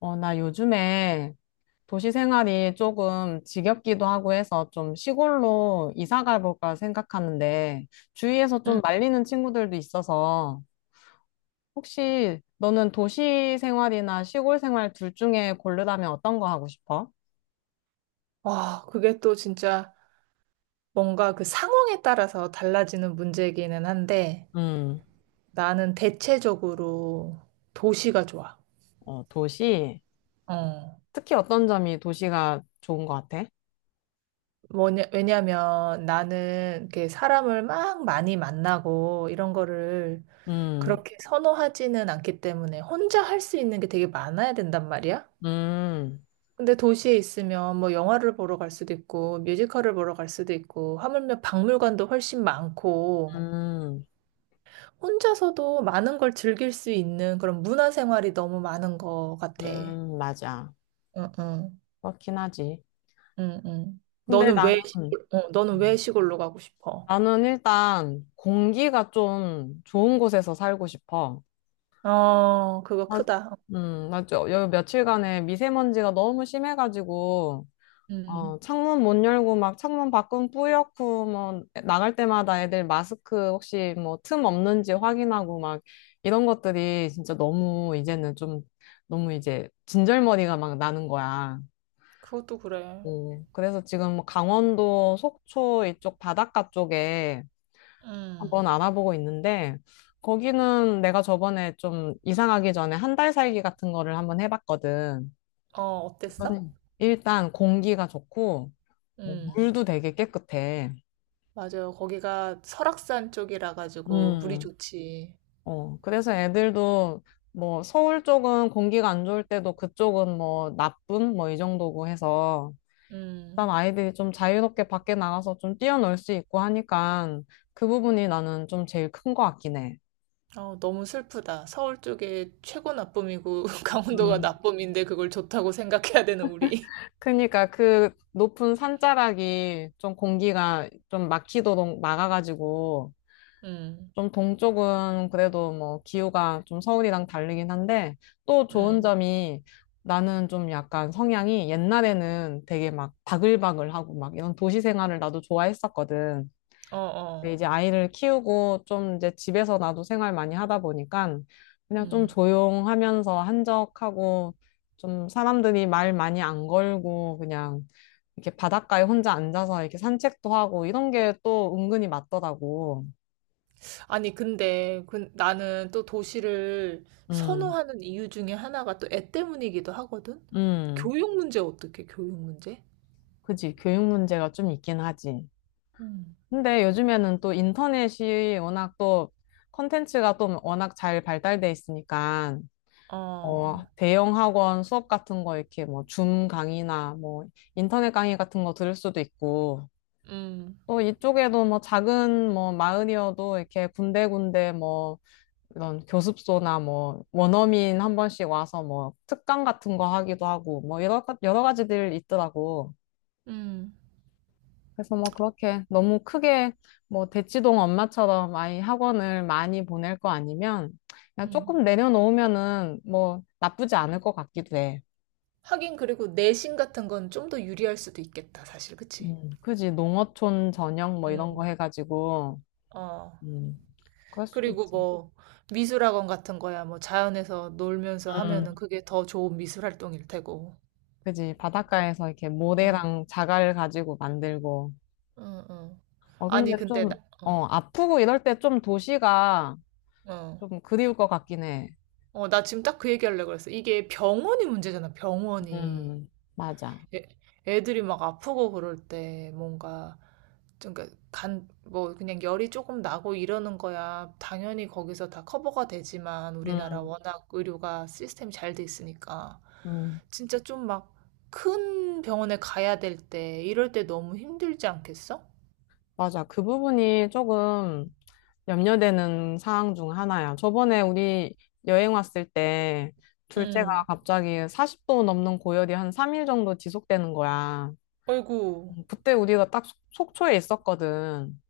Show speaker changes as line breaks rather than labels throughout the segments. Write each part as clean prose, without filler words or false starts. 나 요즘에 도시 생활이 조금 지겹기도 하고 해서 좀 시골로 이사 가볼까 생각하는데 주위에서
음.
좀 말리는 친구들도 있어서 혹시 너는 도시 생활이나 시골 생활 둘 중에 고르라면 어떤 거 하고 싶어?
와, 그게 또 진짜 뭔가 그 상황에 따라서 달라지는 문제이기는 한데
음.
나는 대체적으로 도시가 좋아.
어, 도시.
어.
특히 어떤 점이 도시가 좋은 것 같아?
뭐냐, 왜냐면 나는 이렇게 사람을 막 많이 만나고 이런 거를
음,
그렇게 선호하지는 않기 때문에 혼자 할 수 있는 게 되게 많아야 된단 말이야.
음,
근데 도시에 있으면 뭐 영화를 보러 갈 수도 있고 뮤지컬을 보러 갈 수도 있고 하물며 박물관도 훨씬 많고
음,
혼자서도 많은 걸 즐길 수 있는 그런 문화 생활이 너무 많은 것 같아.
맞아.
응, 응,
그렇긴 하지.
응, 응.
근데 나는,
너는 왜 시골로 가고 싶어?
나는 일단 공기가 좀 좋은 곳에서 살고 싶어.
어, 그거
아,
크다.
맞죠. 요 며칠간에 미세먼지가 너무 심해가지고,
음,
창문 못 열고 막 창문 밖은 뿌옇고, 뭐, 나갈 때마다 애들 마스크 혹시 뭐 틈 없는지 확인하고 막 이런 것들이 진짜 너무 이제는 좀 너무 이제 진절머리가 막 나는 거야.
그것도 그래.
어, 그래서 지금 뭐 강원도 속초 이쪽 바닷가 쪽에 한번
음,
알아보고 있는데, 거기는 내가 저번에 좀 이사가기 전에 한 달 살기 같은 거를 한번 해봤거든.
어, 어땠어?
그 일단 공기가 좋고, 뭐
음,
물도 되게 깨끗해.
맞아요. 거기가 설악산 쪽이라 가지고 물이
음,
좋지.
어, 그래서 애들도 뭐 서울 쪽은 공기가 안 좋을 때도 그쪽은 뭐 나쁨 뭐 이 정도고 해서 일단
음,
아이들이 좀 자유롭게 밖에 나가서 좀 뛰어놀 수 있고 하니까 그 부분이 나는 좀 제일 큰 것 같긴 해.
어, 너무 슬프다. 서울 쪽에 최고 나쁨이고 강원도가
음.
나쁨인데 그걸 좋다고 생각해야 되는 우리.
그러니까 그 높은 산자락이 좀 공기가 좀 막히도록 막아가지고
음,
좀 동쪽은 그래도 뭐 기후가 좀 서울이랑 다르긴 한데 또 좋은
음.
점이 나는 좀 약간 성향이 옛날에는 되게 막 바글바글하고 막 이런 도시 생활을 나도 좋아했었거든.
어,
근데
어.
이제 아이를 키우고 좀 이제 집에서 나도 생활 많이 하다 보니까 그냥 좀
음.
조용하면서 한적하고 좀 사람들이 말 많이 안 걸고 그냥 이렇게 바닷가에 혼자 앉아서 이렇게 산책도 하고 이런 게 또 은근히 맞더라고.
아니, 근데 그, 나는 또 도시를
음,
선호하는 이유 중에 하나가 또 애 때문이기도 하거든?
음,
교육 문제?
그지. 교육 문제가 좀 있긴 하지.
음.
근데 요즘에는 또 인터넷이 워낙 또 컨텐츠가 또 워낙 잘 발달돼 있으니까
어,
대형 학원 수업 같은 거 이렇게 뭐 줌 강의나 뭐 인터넷 강의 같은 거 들을 수도 있고
음,
또 이쪽에도 뭐 작은 뭐 마을이어도 이렇게 군데군데 뭐 이런 교습소나 뭐 원어민 한 번씩 와서 뭐 특강 같은 거 하기도 하고 뭐 여러, 여러 가지들 있더라고.
음,
그래서 뭐 그렇게 너무 크게 뭐 대치동 엄마처럼 아이 학원을 많이 보낼 거 아니면 그냥
음.
조금 내려놓으면은 뭐 나쁘지 않을 것 같기도 해.
하긴, 그리고 내신 같은 건 좀 더 유리할 수도 있겠다, 사실, 그치?
그지. 농어촌 저녁 뭐 이런 거
음,
해가지고.
어.
음, 그럴 수도
그리고
있지.
뭐, 미술학원 같은 거야, 뭐, 자연에서 놀면서 하면은
음,
그게 더 좋은 미술 활동일 테고.
그지. 바닷가에서 이렇게
응,
모래랑 자갈 가지고 만들고.
응, 응.
어,
아니,
근데
근데,
좀,
나, 어,
어, 아프고 이럴 때 좀 도시가
어.
좀 그리울 것 같긴 해.
어, 나 지금 딱 그 얘기하려고 그랬어. 이게 병원이 문제잖아, 병원이.
음, 맞아.
애, 애들이 막 아프고 그럴 때 뭔가, 좀 그러니까 뭐 그냥 열이 조금 나고 이러는 거야. 당연히 거기서 다 커버가 되지만 우리나라
음,
워낙 의료가 시스템이 잘 돼 있으니까.
음,
진짜 좀 막 큰 병원에 가야 될 때, 이럴 때 너무 힘들지 않겠어?
맞아. 그 부분이 조금 염려되는 사항 중 하나야. 저번에 우리 여행 왔을 때 둘째가
응.
갑자기 40도 넘는 고열이 한 3일 정도 지속되는 거야.
어이구.
그때 우리가 딱 속초에 있었거든.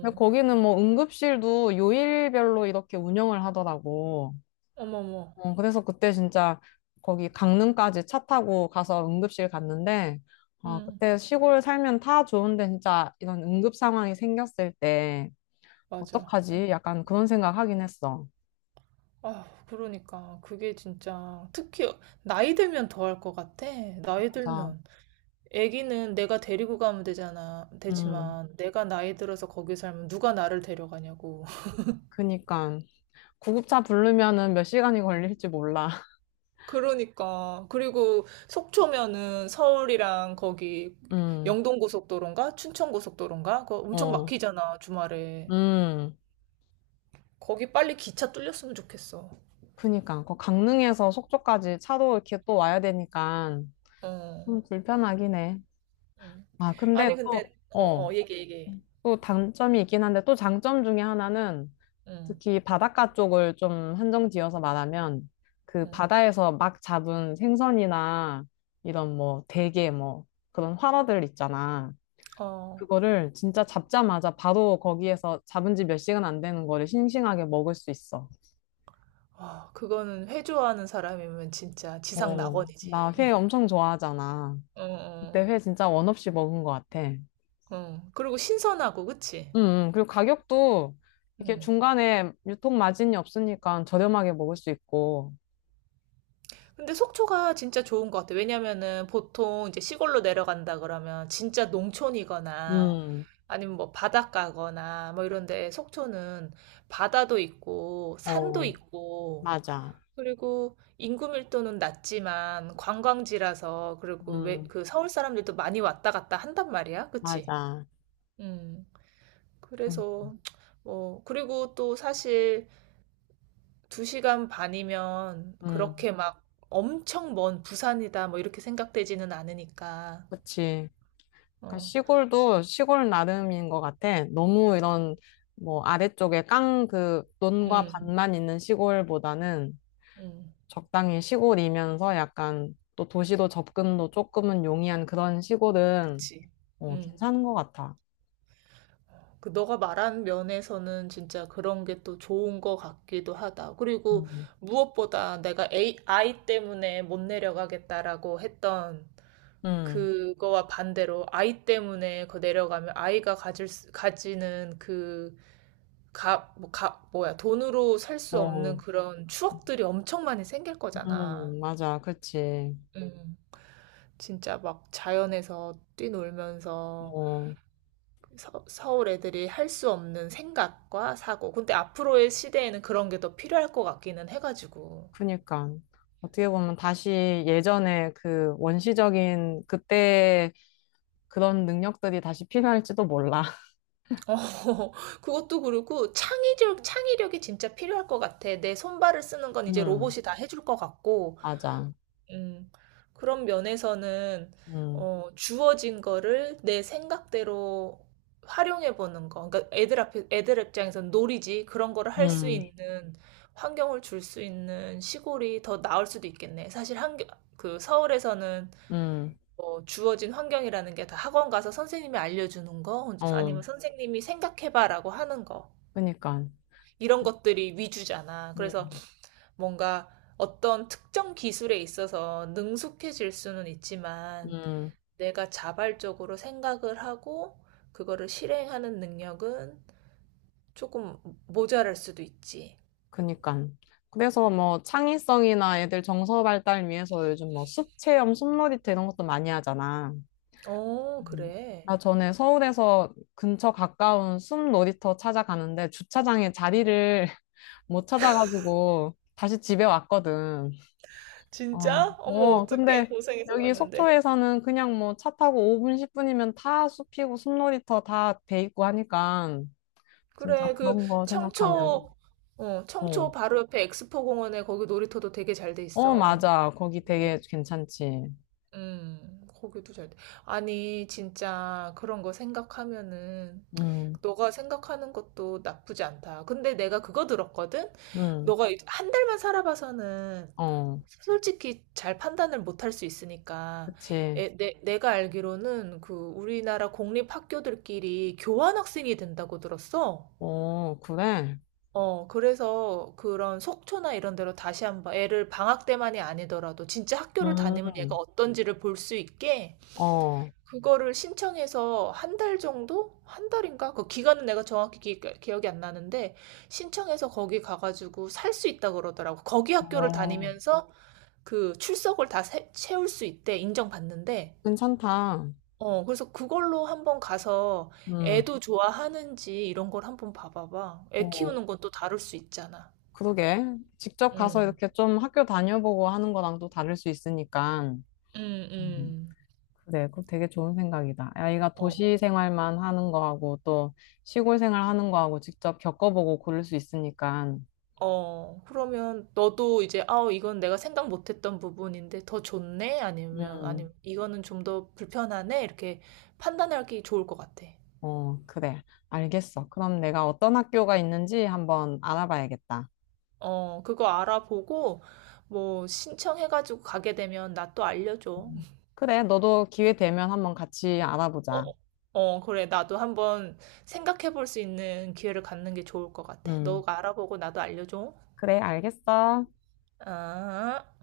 근데 거기는 뭐 응급실도 요일별로 이렇게 운영을 하더라고.
어머머.
그래서 그때 진짜 거기 강릉까지 차 타고 가서 응급실 갔는데,
응.
그때 시골 살면 다 좋은데 진짜 이런 응급 상황이 생겼을 때
맞아.
어떡하지?
응.
약간 그런 생각 하긴 했어.
아, 그러니까 그게 진짜 특히 나이 들면 더 할 것 같아. 나이
맞아.
들면 아기는 내가 데리고 가면 되잖아.
음,
되지만 내가 나이 들어서 거기 살면 누가 나를 데려가냐고.
그니까. 구급차 부르면은 몇 시간이 걸릴지 몰라.
그러니까 그리고 속초면은 서울이랑 거기
음,
영동고속도로인가 춘천고속도로인가 그거 엄청
어,
막히잖아 주말에.
음.
거기 빨리 기차 뚫렸으면 좋겠어.
그니까 그 강릉에서 속초까지 차로 이렇게 또 와야 되니까
어.
좀 불편하긴 해.
음.
아, 근데
아니 아,
또,
근데 어
어,
어 얘기 얘기.
또 단점이 있긴 한데 또 장점 중에 하나는
응.
특히 바닷가 쪽을 좀 한정 지어서 말하면 그
응.
바다에서 막 잡은 생선이나 이런 뭐 대게 뭐 그런 활어들 있잖아.
어.
그거를 진짜 잡자마자 바로 거기에서 잡은 지 몇 시간 안 되는 거를 싱싱하게 먹을 수 있어.
아, 그거는 회 좋아하는 사람이면 진짜 지상
어, 나
낙원이지.
회 엄청 좋아하잖아. 그때
어어.
회 진짜 원 없이 먹은 것 같아. 응,
어. 어. 그리고 신선하고 그치?
응. 그리고 가격도 이게
음.
중간에 유통 마진이 없으니까 저렴하게 먹을 수 있고.
근데 속초가 진짜 좋은 것 같아. 왜냐면은 보통 이제 시골로 내려간다 그러면 진짜 농촌이거나
음,
아니면 뭐 바닷가거나 뭐 이런 데 속초는 바다도 있고 산도
어,
있고
맞아.
그리고 인구 밀도는 낮지만 관광지라서 그리고 왜
음,
그 서울 사람들도 많이 왔다 갔다 한단 말이야. 그치?
맞아.
음.
그,
그래서 뭐 그리고 또 사실 2시간 반이면
음,
그렇게 막 엄청 먼 부산이다 뭐 이렇게 생각되지는 않으니까.
그치. 그러니까
어.
시골도 시골 나름인 것 같아. 너무 이런 뭐 아래쪽에 깡 그 논과
응
밭만 있는 시골보다는
음.
적당히 시골이면서 약간 또 도시도 접근도 조금은 용이한 그런 시골은
그치.
어,
음.
괜찮은 것 같아.
그 너가 말한 면에서는 진짜 그런 게 또 좋은 거 같기도 하다. 그리고
음,
무엇보다 내가 아이 때문에 못 내려가겠다라고 했던
음,
그거와 반대로 아이 때문에 그 내려가면 아이가 가지는 그 값, 뭐, 값, 뭐야, 돈으로 살 수 없는
어,
그런 추억들이 엄청 많이 생길 거잖아.
맞아, 그치.
음. 진짜 막 자연에서 뛰놀면서
어,
서울 애들이 할 수 없는 생각과 사고. 근데 앞으로의 시대에는 그런 게 더 필요할 것 같기는 해가지고.
그니까. 어떻게 보면 다시 예전에 그 원시적인 그때 그런 능력들이 다시 필요할지도 몰라.
어, 그것도 그렇고 창의력, 창의력이 진짜 필요할 것 같아. 내 손발을 쓰는 건 이제
음,
로봇이 다 해줄 것 같고,
맞아.
음, 그런 면에서는
음,
어, 주어진 거를 내 생각대로 활용해 보는 거. 그러니까 애들 앞에 애들 입장에서는 놀이지 그런 거를 할 수
음,
있는 환경을 줄 수 있는 시골이 더 나을 수도 있겠네. 사실 한그 서울에서는
음,
뭐 주어진 환경이라는 게 다 학원 가서 선생님이 알려주는 거
어,
아니면 선생님이 생각해봐라고 하는 거
그니까.
이런 것들이 위주잖아. 그래서
음,
뭔가 어떤 특정 기술에 있어서 능숙해질 수는 있지만
음,
내가 자발적으로 생각을 하고 그거를 실행하는 능력은 조금 모자랄 수도 있지.
그니까. 그래서 뭐 창의성이나 애들 정서 발달 위해서 요즘 뭐 숲 체험, 숲놀이터 이런 것도 많이 하잖아.
어,
음.
그래.
나 전에 서울에서 근처 가까운 숨 놀이터 찾아가는데 주차장에 자리를 못 찾아가지고 다시 집에 왔거든. 아,
진짜?
어,
어머,
어,
어떡해.
근데
고생해서
여기
갔는데.
속초에서는 그냥 뭐 차 타고 5분, 10분이면 다 숲이고 숨 놀이터 다 돼 있고 하니까 진짜
그래, 그
그런 거 생각하면,
청초, 청초
어,
바로 옆에 엑스포 공원에 거기 놀이터도 되게 잘 돼
어,
있어.
맞아. 거기 되게 괜찮지.
고기도 잘 돼. 아니, 진짜 그런 거 생각하면은
음,
너가 생각하는 것도 나쁘지 않다. 근데 내가 그거 들었거든?
음,
너가 한 달만 살아봐서는
어,
솔직히 잘 판단을 못할 수 있으니까.
그치.
내가 알기로는 그 우리나라 공립학교들끼리 교환학생이 된다고 들었어.
어, 그래.
어, 그래서 그런 속초나 이런 데로 다시 한번 애를 방학 때만이 아니더라도 진짜 학교를 다니면 얘가
음,
어떤지를 볼 수 있게
어,
그거를 신청해서 한 달 정도? 한 달인가? 그 기간은 내가 정확히 기억이 안 나는데 신청해서 거기 가가지고 살 수 있다 그러더라고. 거기 학교를
어.
다니면서 그 출석을 다 채울 수 있대 인정받는데.
괜찮다.
어, 그래서 그걸로 한번 가서
음,
애도 좋아하는지 이런 걸 한번 봐봐봐. 애
어,
키우는 건 또 다를 수 있잖아.
그러게. 직접 가서
음,
이렇게 좀 학교 다녀보고 하는 거랑 또 다를 수 있으니까.
음,
음,
음.
그래, 그거 되게 좋은 생각이다. 아이가
어,
도시 생활만 하는 거하고 또 시골 생활 하는 거하고 직접 겪어보고 고를 수 있으니까.
그러면 너도 이제, 아, 이건 내가 생각 못했던 부분인데 더 좋네? 아니면,
음,
아니면, 이거는 좀 더 불편하네? 이렇게 판단하기 좋을 것 같아.
어, 그래. 알겠어. 그럼 내가 어떤 학교가 있는지 한번 알아봐야겠다.
어, 그거 알아보고, 뭐, 신청해가지고 가게 되면 나 또 알려줘.
음, 그래, 너도 기회 되면 한번 같이 알아보자.
어, 어, 그래. 나도 한번 생각해 볼 수 있는 기회를 갖는 게 좋을 것 같아.
음,
너가 알아보고 나도 알려줘.
그래, 알겠어.
아.